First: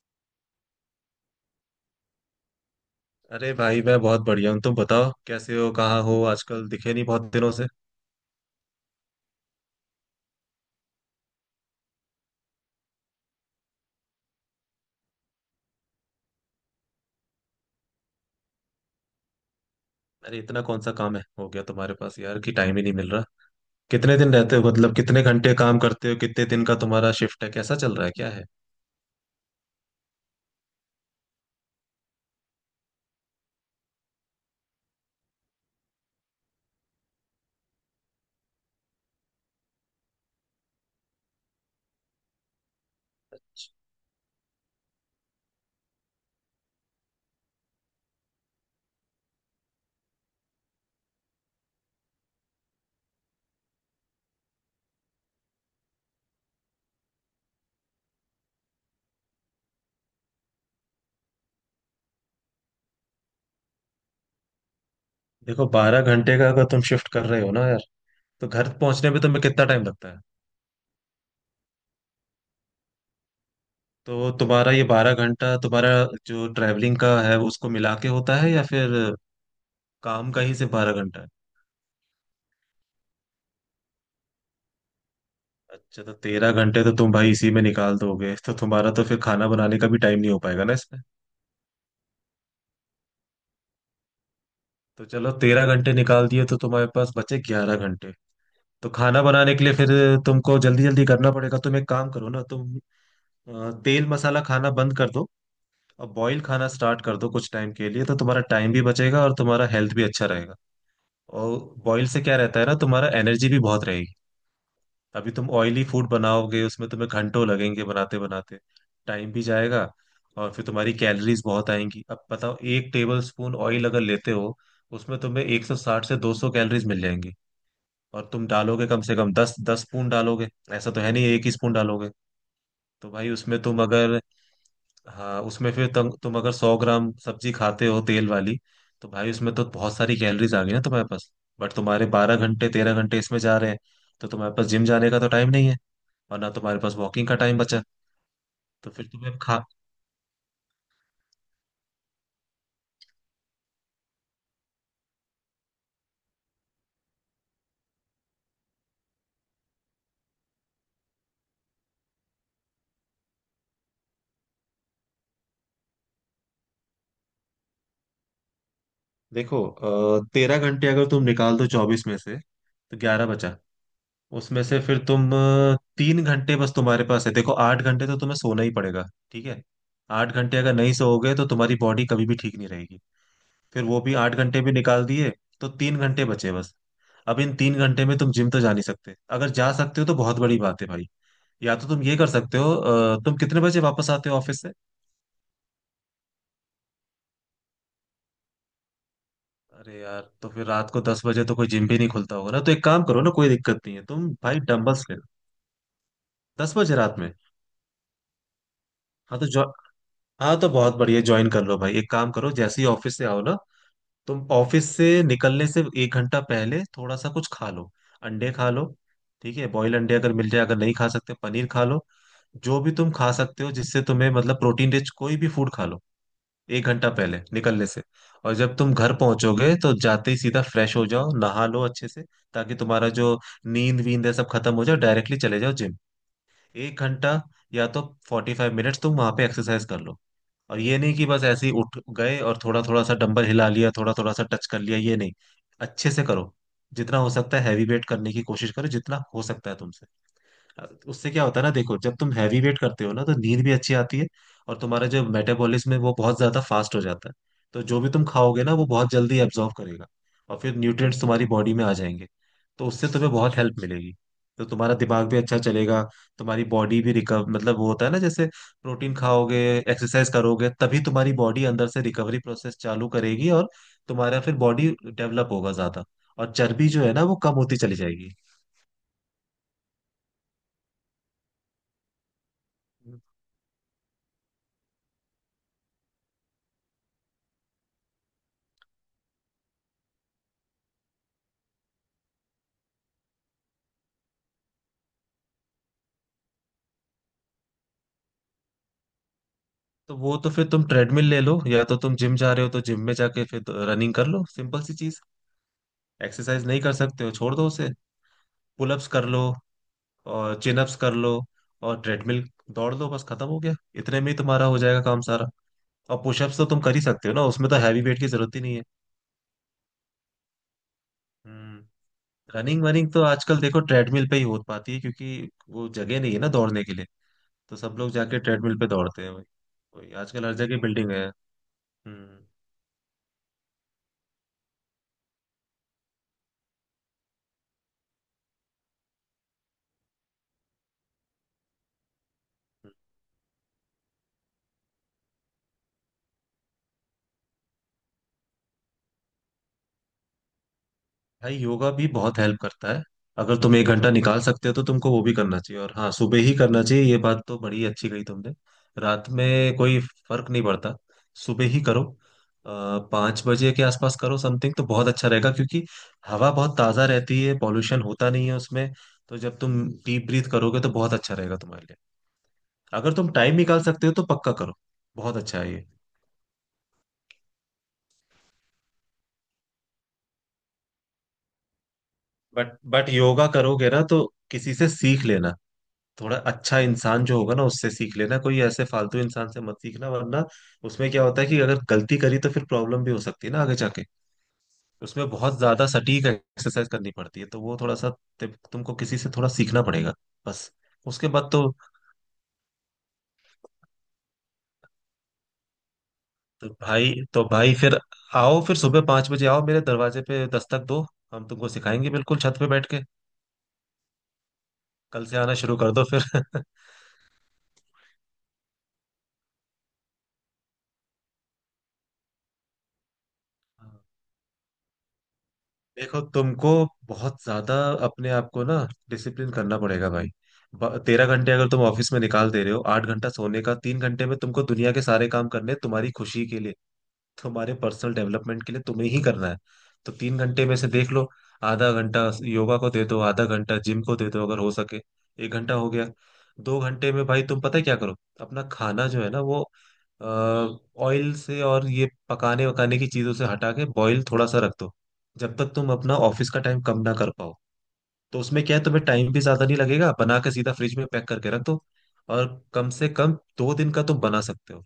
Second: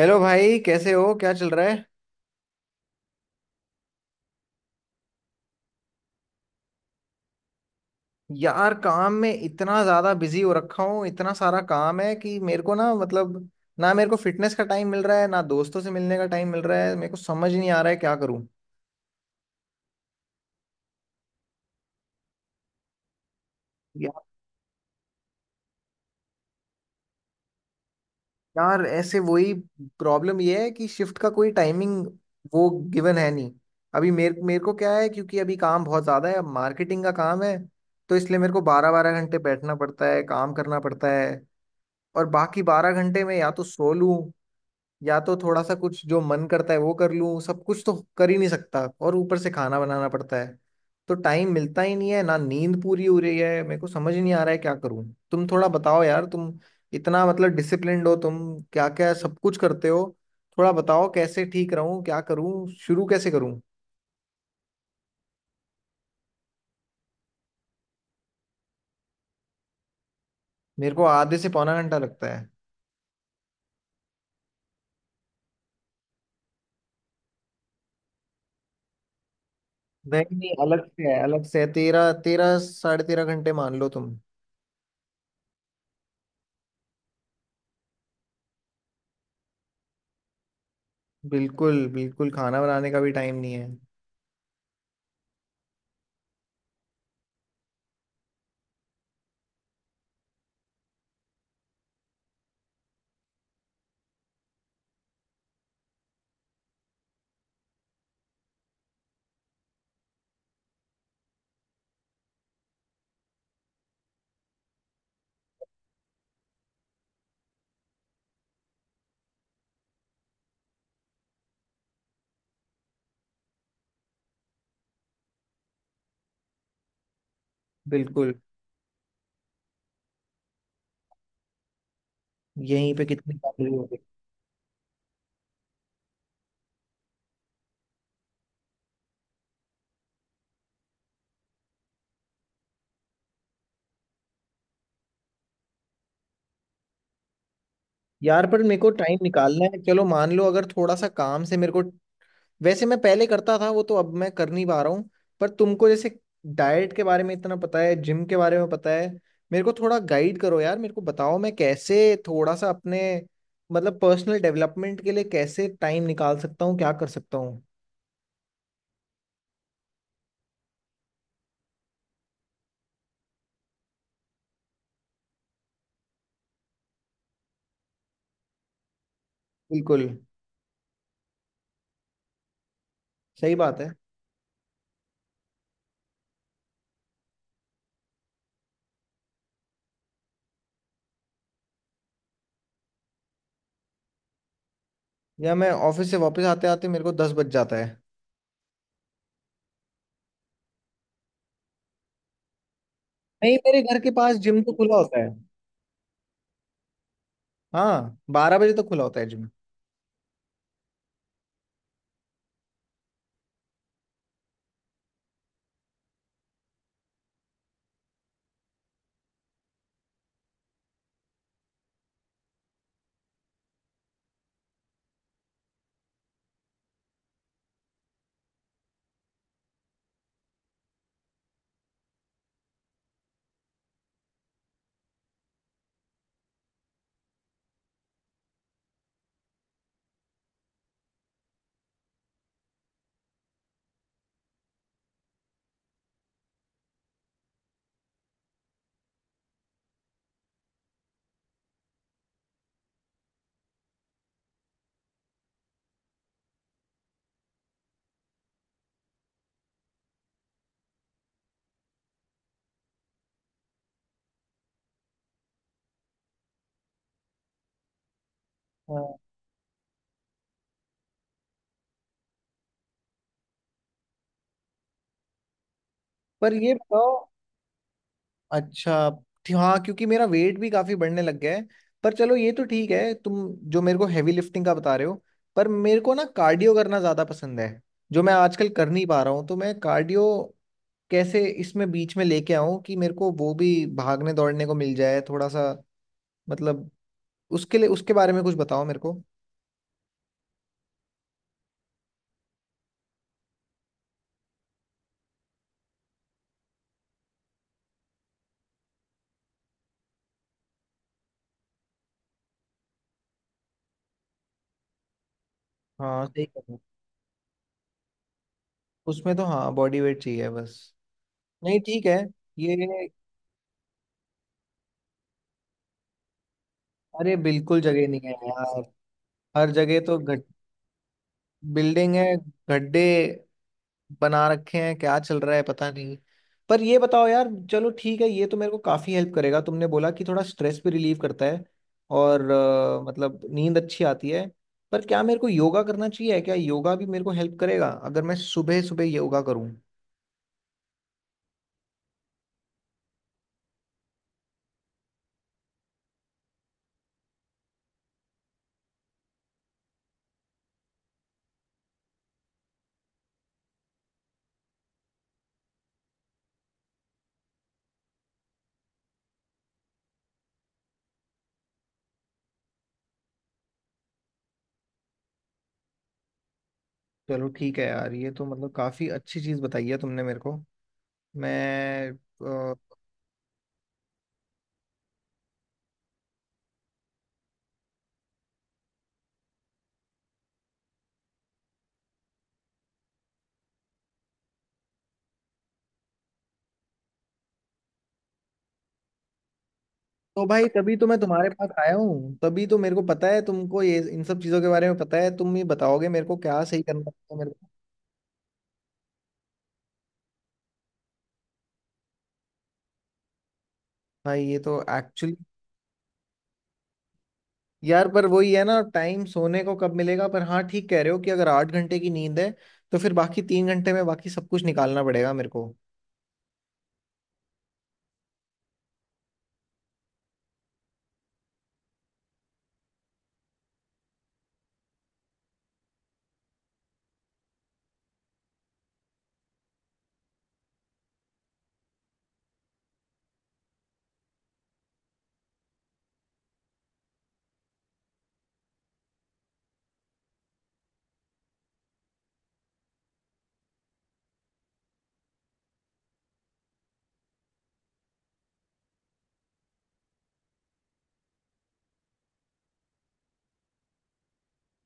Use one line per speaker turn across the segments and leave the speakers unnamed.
Hello भाई, कैसे हो? क्या चल रहा है?
अरे भाई, मैं बहुत बढ़िया हूँ। तुम बताओ कैसे हो, कहाँ हो? आजकल दिखे नहीं बहुत दिनों से।
यार, काम में इतना ज्यादा बिजी हो रखा हूँ, इतना सारा काम है कि मेरे को, ना, मतलब, ना, मेरे को फिटनेस का टाइम मिल रहा है, ना दोस्तों से मिलने का टाइम मिल रहा है। मेरे को समझ ही नहीं आ रहा है क्या करूँ।
अरे इतना कौन सा काम है हो गया तुम्हारे पास यार कि टाइम ही नहीं मिल रहा? कितने
यार,
दिन रहते हो, मतलब कितने घंटे काम करते हो? कितने दिन का तुम्हारा शिफ्ट है, कैसा चल रहा है, क्या है?
यार, ऐसे वही प्रॉब्लम ये है कि शिफ्ट का कोई टाइमिंग, वो गिवन है नहीं। अभी मेरे मेरे को क्या है, क्योंकि अभी काम बहुत ज्यादा है, मार्केटिंग का काम है, तो इसलिए मेरे को बारह बारह घंटे बैठना पड़ता है, काम करना पड़ता है। और बाकी 12 घंटे में या तो सो लूँ, या तो थोड़ा सा कुछ जो मन करता है वो कर लूं, सब कुछ तो कर ही नहीं सकता। और ऊपर से खाना बनाना पड़ता है। तो टाइम मिलता ही नहीं है, ना नींद पूरी हो रही है। मेरे को समझ ही नहीं आ रहा है क्या करूं। तुम थोड़ा बताओ यार, तुम इतना मतलब डिसिप्लिन्ड हो, तुम क्या क्या सब कुछ करते हो? थोड़ा बताओ कैसे ठीक रहूं, क्या करूं, शुरू कैसे करूं?
देखो, 12 घंटे का अगर तुम शिफ्ट कर रहे हो ना यार, तो घर पहुंचने में तुम्हें कितना टाइम लगता है?
मेरे को आधे से पौना घंटा लगता है।
तो तुम्हारा ये 12 घंटा तुम्हारा जो ट्रैवलिंग का है उसको मिला के होता है, या फिर काम
नहीं
का
नहीं,
ही सिर्फ
अलग
बारह
से
घंटा
है,
है
अलग से है, तेरह, तेरह साढ़े तेरह घंटे मान लो तुम।
अच्छा, तो 13 घंटे तो तुम भाई इसी में निकाल दोगे, तो तुम्हारा तो फिर खाना बनाने का भी टाइम नहीं हो पाएगा ना इसमें।
बिल्कुल बिल्कुल, खाना बनाने का भी टाइम नहीं है।
तो चलो 13 घंटे निकाल दिए, तो तुम्हारे पास बचे 11 घंटे। तो खाना बनाने के लिए फिर तुमको जल्दी जल्दी करना पड़ेगा। तुम एक काम करो ना तुम, तेल मसाला खाना बंद कर दो और बॉईल खाना स्टार्ट कर दो कुछ टाइम के लिए, तो तुम्हारा टाइम भी बचेगा और तुम्हारा हेल्थ भी अच्छा रहेगा। और बॉईल से क्या रहता है ना, तुम्हारा एनर्जी भी बहुत रहेगी। अभी तुम ऑयली फूड बनाओगे उसमें तुम्हें घंटों लगेंगे बनाते बनाते, टाइम भी जाएगा और फिर तुम्हारी कैलोरीज बहुत आएंगी। अब बताओ, एक टेबल स्पून ऑयल अगर लेते हो उसमें तुम्हें 160 से 200 कैलोरीज मिल जाएंगी। और
बिल्कुल।
तुम डालोगे कम से कम दस दस स्पून डालोगे, ऐसा तो है नहीं एक ही स्पून डालोगे।
यहीं पे
तो भाई
कितनी
उसमें
बातें
तुम
हो गई।
अगर, हाँ उसमें फिर तुम अगर 100 ग्राम सब्जी खाते हो तेल वाली, तो भाई उसमें तो बहुत सारी कैलोरीज आ गई ना तुम्हारे पास। बट तुम्हारे 12 घंटे 13 घंटे इसमें जा रहे हैं, तो तुम्हारे पास जिम जाने का तो टाइम नहीं है और ना तुम्हारे पास वॉकिंग का टाइम बचा।
यार, पर मेरे को
तो फिर
टाइम
तुम्हें खा
निकालना है, चलो मान लो अगर थोड़ा सा काम से मेरे को। वैसे मैं पहले करता था, वो तो अब मैं कर नहीं पा रहा हूँ। पर तुमको जैसे डाइट के बारे में इतना पता है, जिम के बारे में पता है, मेरे को थोड़ा गाइड करो यार, मेरे को बताओ मैं कैसे थोड़ा सा अपने, मतलब पर्सनल डेवलपमेंट के लिए, कैसे टाइम निकाल सकता हूँ, क्या कर सकता हूँ?
देखो, 13 घंटे अगर तुम निकाल दो 24 में से तो 11 बचा। उसमें से फिर तुम 3 घंटे बस तुम्हारे पास है। देखो 8 घंटे तो तुम्हें सोना ही पड़ेगा, ठीक है?
बिल्कुल।
8 घंटे अगर नहीं सोओगे तो तुम्हारी बॉडी कभी भी ठीक नहीं रहेगी।
सही बात
फिर
है।
वो भी 8 घंटे भी निकाल दिए तो 3 घंटे बचे बस। अब इन 3 घंटे में तुम जिम तो जा नहीं सकते, अगर जा सकते हो तो बहुत बड़ी बात है भाई। या तो तुम ये कर सकते हो, तुम कितने बजे वापस आते हो ऑफिस से?
या मैं ऑफिस से वापस आते आते मेरे को 10 बज जाता है।
अरे यार, तो फिर रात को 10 बजे तो कोई जिम भी नहीं खुलता होगा ना, तो एक काम करो ना, कोई
नहीं, मेरे
दिक्कत नहीं
घर
है
के
तुम
पास जिम
भाई
तो खुला
डंबल्स ले
होता
लो।
है।
10 बजे रात में?
हाँ, 12 बजे तो खुला होता है।
हाँ तो, हाँ तो बहुत बढ़िया, ज्वाइन कर लो भाई। एक काम करो, जैसे ही ऑफिस से आओ ना, तुम ऑफिस से निकलने से 1 घंटा पहले थोड़ा सा कुछ खा लो, अंडे खा लो। ठीक है, बॉयल अंडे अगर मिल जाए, अगर नहीं खा सकते पनीर खा लो, जो भी तुम खा सकते हो जिससे तुम्हें मतलब प्रोटीन रिच कोई भी फूड खा लो, 1 घंटा पहले निकलने से। और जब तुम घर पहुंचोगे तो जाते ही सीधा फ्रेश हो जाओ, नहा लो अच्छे से, ताकि तुम्हारा जो नींद वींद है सब खत्म हो जाए, डायरेक्टली चले जाओ जिम। 1 घंटा या तो 45 मिनट्स तुम वहां पे एक्सरसाइज कर लो। और ये नहीं कि बस ऐसे ही उठ गए और थोड़ा थोड़ा सा डंबल हिला लिया, थोड़ा थोड़ा सा टच कर लिया, ये नहीं। अच्छे से करो, जितना हो सकता है हैवी वेट करने की कोशिश करो जितना हो सकता है तुमसे। उससे क्या होता है ना देखो, जब तुम हैवी वेट करते हो ना तो नींद भी अच्छी आती है और तुम्हारा जो मेटाबॉलिज्म है वो बहुत ज्यादा फास्ट हो जाता है। तो जो भी तुम खाओगे ना वो बहुत जल्दी एब्जॉर्व करेगा, और फिर न्यूट्रिएंट्स तुम्हारी बॉडी में आ जाएंगे, तो उससे तुम्हें बहुत हेल्प मिलेगी। तो तुम्हारा दिमाग भी अच्छा चलेगा, तुम्हारी बॉडी भी रिकवर, मतलब वो होता है ना, जैसे प्रोटीन
जिम।
खाओगे एक्सरसाइज करोगे तभी तुम्हारी बॉडी अंदर से रिकवरी प्रोसेस चालू करेगी और तुम्हारा फिर बॉडी डेवलप होगा ज्यादा, और
पर ये
चर्बी जो है
बताओ,
ना वो कम होती चली जाएगी।
अच्छा, हाँ, क्योंकि मेरा वेट भी काफी बढ़ने लग गया है। पर चलो ये तो ठीक है, तुम जो मेरे को हैवी लिफ्टिंग का बता रहे हो, पर मेरे को ना कार्डियो करना ज्यादा पसंद है, जो मैं आजकल कर नहीं पा रहा हूँ। तो मैं कार्डियो कैसे इसमें बीच में लेके आऊँ, कि मेरे को वो भी भागने दौड़ने को मिल जाए थोड़ा सा, मतलब उसके लिए, उसके बारे में कुछ बताओ मेरे को।
तो वो तो फिर तुम ट्रेडमिल ले लो, या तो तुम जिम जा रहे हो तो जिम में जाके फिर तो रनिंग कर लो, सिंपल सी चीज। एक्सरसाइज नहीं कर सकते हो छोड़ दो उसे, पुलअप्स कर लो और चिन अप्स कर लो और ट्रेडमिल दौड़ लो, बस खत्म हो गया, इतने में ही तुम्हारा हो जाएगा काम सारा। और
हाँ, सही
पुशअप्स
कह
तो
रहे हो।
तुम कर ही सकते हो ना, उसमें तो हैवी वेट की जरूरत ही नहीं है।
उसमें तो हाँ, बॉडी वेट चाहिए बस। नहीं,
हम्म।
ठीक है। ये
रनिंग वनिंग तो आजकल देखो ट्रेडमिल पे ही हो पाती है, क्योंकि वो जगह नहीं है ना दौड़ने के लिए।
अरे,
तो
बिल्कुल
सब
जगह
लोग
नहीं है
जाके ट्रेडमिल
यार।
पे दौड़ते हैं वही।
हर जगह
वही
तो घट,
आजकल हर जगह बिल्डिंग है।
बिल्डिंग है,
हम्म।
गड्ढे बना रखे हैं, क्या चल रहा है, पता नहीं। पर ये बताओ यार, चलो ठीक है, ये तो मेरे को काफी हेल्प करेगा, तुमने बोला कि थोड़ा स्ट्रेस भी रिलीव करता है, और
हम्म।
मतलब नींद अच्छी आती है। पर क्या मेरे को योगा करना चाहिए? क्या योगा भी मेरे को हेल्प करेगा अगर मैं सुबह सुबह योगा करूं?
भाई योगा भी बहुत हेल्प करता है। अगर तुम 1 घंटा निकाल सकते हो तो तुमको वो भी करना चाहिए, और हाँ सुबह ही करना चाहिए, ये बात तो बड़ी अच्छी कही तुमने। रात में कोई फर्क नहीं पड़ता, सुबह ही करो। 5 बजे के आसपास करो समथिंग, तो बहुत अच्छा रहेगा, क्योंकि हवा बहुत ताज़ा रहती है, पॉल्यूशन होता नहीं है उसमें। तो जब तुम डीप ब्रीथ करोगे तो बहुत अच्छा रहेगा तुम्हारे लिए। अगर तुम टाइम निकाल सकते हो तो पक्का करो, बहुत अच्छा है ये।
चलो ठीक है यार, ये तो मतलब काफी अच्छी चीज बताई है तुमने मेरे को। मैं
बट योगा करोगे ना, तो किसी से सीख लेना, थोड़ा अच्छा इंसान जो होगा ना उससे सीख लेना, कोई ऐसे फालतू इंसान से मत सीखना, वरना उसमें क्या होता है कि अगर गलती करी तो फिर प्रॉब्लम भी हो सकती है ना आगे जाके। उसमें बहुत ज्यादा सटीक एक्सरसाइज करनी पड़ती है, तो वो थोड़ा सा, तुमको किसी से थोड़ा सीखना पड़ेगा।
तो भाई,
बस
तभी तो मैं
उसके
तुम्हारे
बाद
पास आया हूँ, तभी तो मेरे को पता है तुमको ये, इन सब चीजों के बारे में पता है, तुम ही बताओगे मेरे को क्या
तो
सही करना है
भाई
तो
तो
मेरे को।
भाई फिर आओ, फिर सुबह 5 बजे आओ, मेरे दरवाजे पे दस्तक दो, हम तुमको सिखाएंगे बिल्कुल, छत पे बैठ के।
भाई ये तो
कल
एक्चुअली।
से आना शुरू कर दो फिर।
यार पर वही है ना, टाइम सोने को कब मिलेगा? पर हाँ ठीक कह रहे हो कि अगर 8 घंटे की नींद है, तो फिर बाकी 3 घंटे में बाकी सब कुछ निकालना पड़ेगा मेरे को।
देखो, तुमको बहुत ज्यादा अपने आप को ना डिसिप्लिन करना पड़ेगा भाई। 13 घंटे अगर तुम ऑफिस में निकाल दे रहे हो, 8 घंटा सोने का, 3 घंटे में तुमको दुनिया के सारे काम करने हैं तुम्हारी खुशी के लिए, तुम्हारे पर्सनल डेवलपमेंट के लिए तुम्हें ही करना है। तो 3 घंटे में से देख लो, आधा घंटा योगा को दे दो, आधा घंटा जिम को दे दो अगर हो सके, 1 घंटा हो गया। 2 घंटे में भाई तुम पता है क्या करो, अपना खाना जो है ना वो ऑयल से और ये पकाने वकाने की चीजों से हटा के बॉईल थोड़ा सा रख दो, जब तक तुम अपना ऑफिस का टाइम कम ना कर पाओ। तो उसमें क्या है, तुम्हें टाइम भी ज्यादा नहीं लगेगा, बना के सीधा फ्रिज में पैक करके रख दो, और कम से कम 2 दिन का तुम बना सकते हो।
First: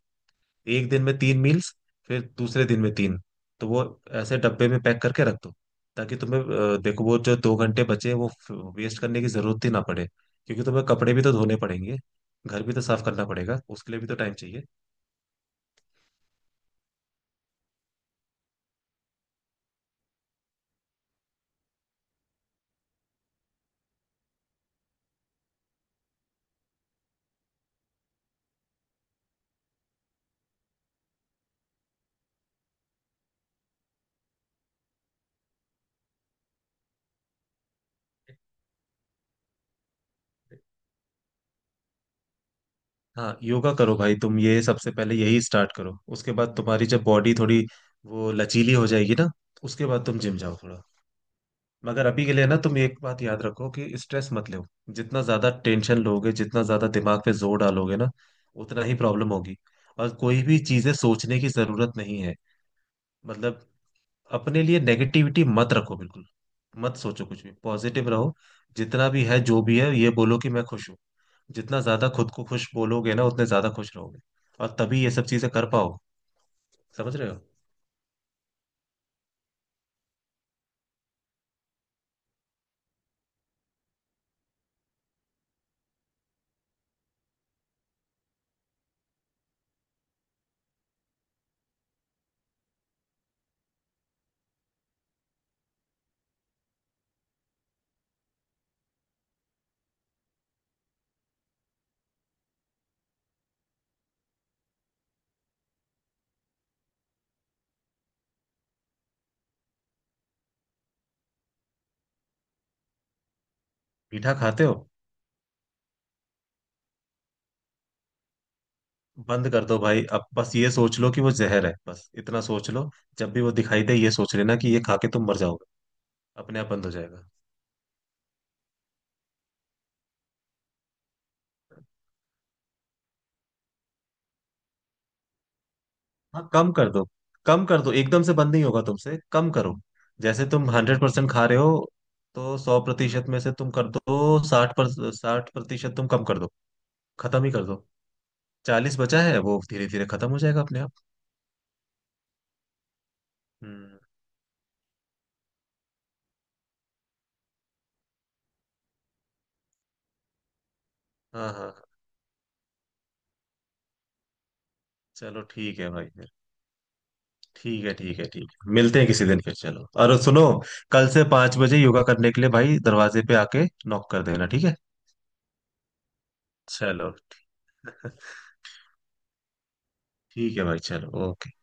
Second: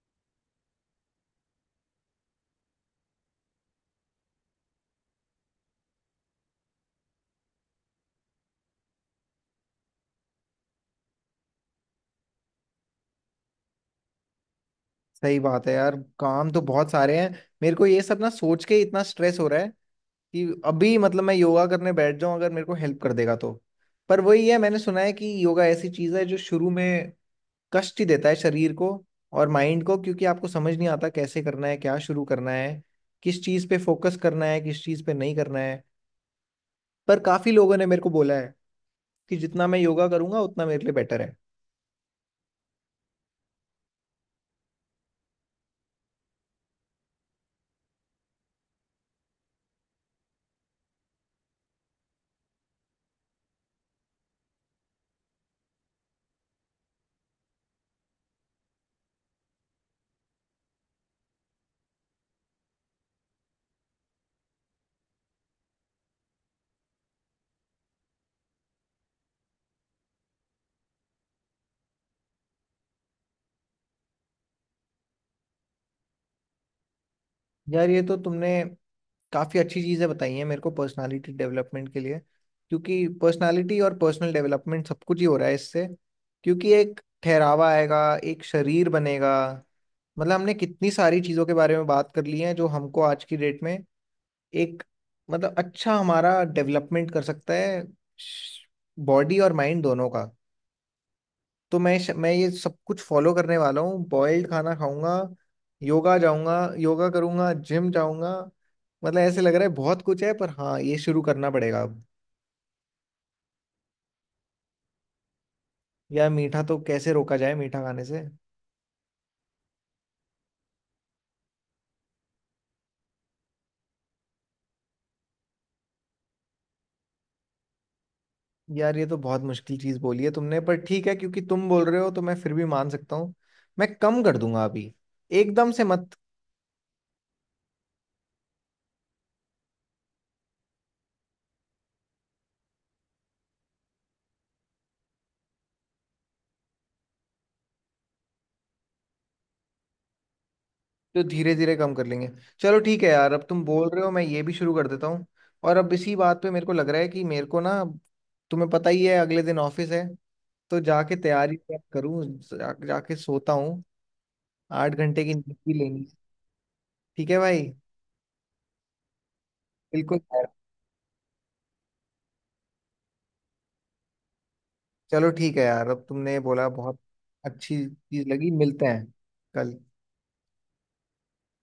1 दिन में 3 मील्स, फिर दूसरे दिन में 3, तो वो ऐसे डब्बे में पैक करके रख दो, ताकि तुम्हें, देखो वो जो 2 घंटे बचे हैं, वो वेस्ट करने की जरूरत ही ना पड़े। क्योंकि तुम्हें कपड़े भी तो धोने पड़ेंगे, घर भी तो साफ करना पड़ेगा, उसके लिए भी तो टाइम चाहिए।
सही बात है यार, काम तो बहुत सारे हैं। मेरे को ये सब ना सोच के इतना स्ट्रेस हो रहा है, कि अभी मतलब मैं योगा करने बैठ जाऊं अगर मेरे को हेल्प कर देगा तो। पर वही है, मैंने सुना है कि योगा ऐसी चीज है जो शुरू में कष्ट ही देता है शरीर को और माइंड को, क्योंकि आपको समझ नहीं आता कैसे करना है, क्या शुरू करना है, किस चीज पे फोकस करना है, किस चीज पे नहीं करना है। पर काफी लोगों ने मेरे को बोला है कि जितना मैं योगा करूंगा उतना मेरे लिए बेटर है।
हाँ योगा करो भाई तुम, ये सबसे पहले यही स्टार्ट करो, उसके बाद तुम्हारी जब बॉडी थोड़ी वो लचीली हो जाएगी ना, उसके बाद तुम जिम जाओ थोड़ा। मगर अभी के लिए ना तुम एक बात याद रखो कि स्ट्रेस मत लो। जितना ज्यादा टेंशन लोगे, जितना ज्यादा दिमाग पे जोर डालोगे ना, उतना ही प्रॉब्लम होगी। और कोई भी चीजें सोचने की जरूरत नहीं है, मतलब अपने लिए नेगेटिविटी मत रखो बिल्कुल, मत सोचो कुछ भी, पॉजिटिव रहो। जितना भी है जो भी है ये बोलो कि मैं खुश हूँ, जितना ज्यादा खुद को खुश बोलोगे ना उतने ज्यादा खुश रहोगे और तभी ये सब चीजें कर पाओ। समझ रहे हो?
यार ये तो तुमने काफी अच्छी चीजें बताई हैं मेरे को, पर्सनालिटी डेवलपमेंट के लिए, क्योंकि पर्सनालिटी और पर्सनल डेवलपमेंट सब कुछ ही हो रहा है इससे। क्योंकि एक ठहरावा आएगा, एक शरीर बनेगा। मतलब हमने कितनी सारी चीजों के बारे में बात कर ली है जो हमको आज की डेट में एक, मतलब अच्छा हमारा डेवलपमेंट कर सकता है, बॉडी और माइंड दोनों का। तो मैं ये सब कुछ फॉलो करने वाला हूँ, बॉइल्ड खाना खाऊंगा, योगा जाऊंगा, योगा करूंगा, जिम जाऊंगा। मतलब ऐसे लग रहा है बहुत कुछ है, पर हाँ ये शुरू करना पड़ेगा अब।
मीठा खाते हो?
यार मीठा तो कैसे रोका जाए, मीठा खाने से?
बंद कर दो भाई, अब बस ये सोच लो कि वो जहर है, बस इतना सोच लो। जब भी वो दिखाई दे ये सोच लेना कि ये खा के तुम मर जाओगे, अपने आप बंद हो जाएगा।
यार ये तो बहुत मुश्किल चीज़ बोली है तुमने, पर ठीक है, क्योंकि तुम बोल रहे हो तो मैं फिर भी मान सकता हूँ। मैं कम कर दूंगा अभी, एकदम से मत।
हाँ कम कर दो, कम कर दो, एकदम से बंद नहीं होगा तुमसे, कम करो। जैसे तुम 100% खा रहे हो, तो 100% में से तुम कर दो 60 पर, 60% तुम कम कर दो, खत्म ही कर दो। 40 बचा है वो धीरे धीरे खत्म हो जाएगा अपने आप।
तो धीरे धीरे कम कर लेंगे। चलो ठीक है यार, अब तुम बोल
हम्म।
रहे हो मैं ये भी शुरू कर देता हूँ। और अब इसी बात पे मेरे को लग रहा है कि मेरे को ना, तुम्हें पता ही है अगले दिन ऑफिस है, तो जाके
हाँ
तैयारी
हाँ
वैयारी
हाँ।
करूँ, जाके सोता हूँ। 8 घंटे की
चलो
नींद भी
ठीक है
लेनी
भाई।
है। ठीक है भाई।
ठीक है ठीक है ठीक है, मिलते हैं किसी दिन फिर, चलो और
बिल्कुल
सुनो,
यार।
कल से 5 बजे योगा करने के लिए भाई दरवाजे पे आके नॉक कर देना, ठीक है?
चलो ठीक है यार, अब तुमने बोला बहुत
चलो।
अच्छी चीज लगी, मिलते हैं कल।
ठीक है भाई, चलो, ओके।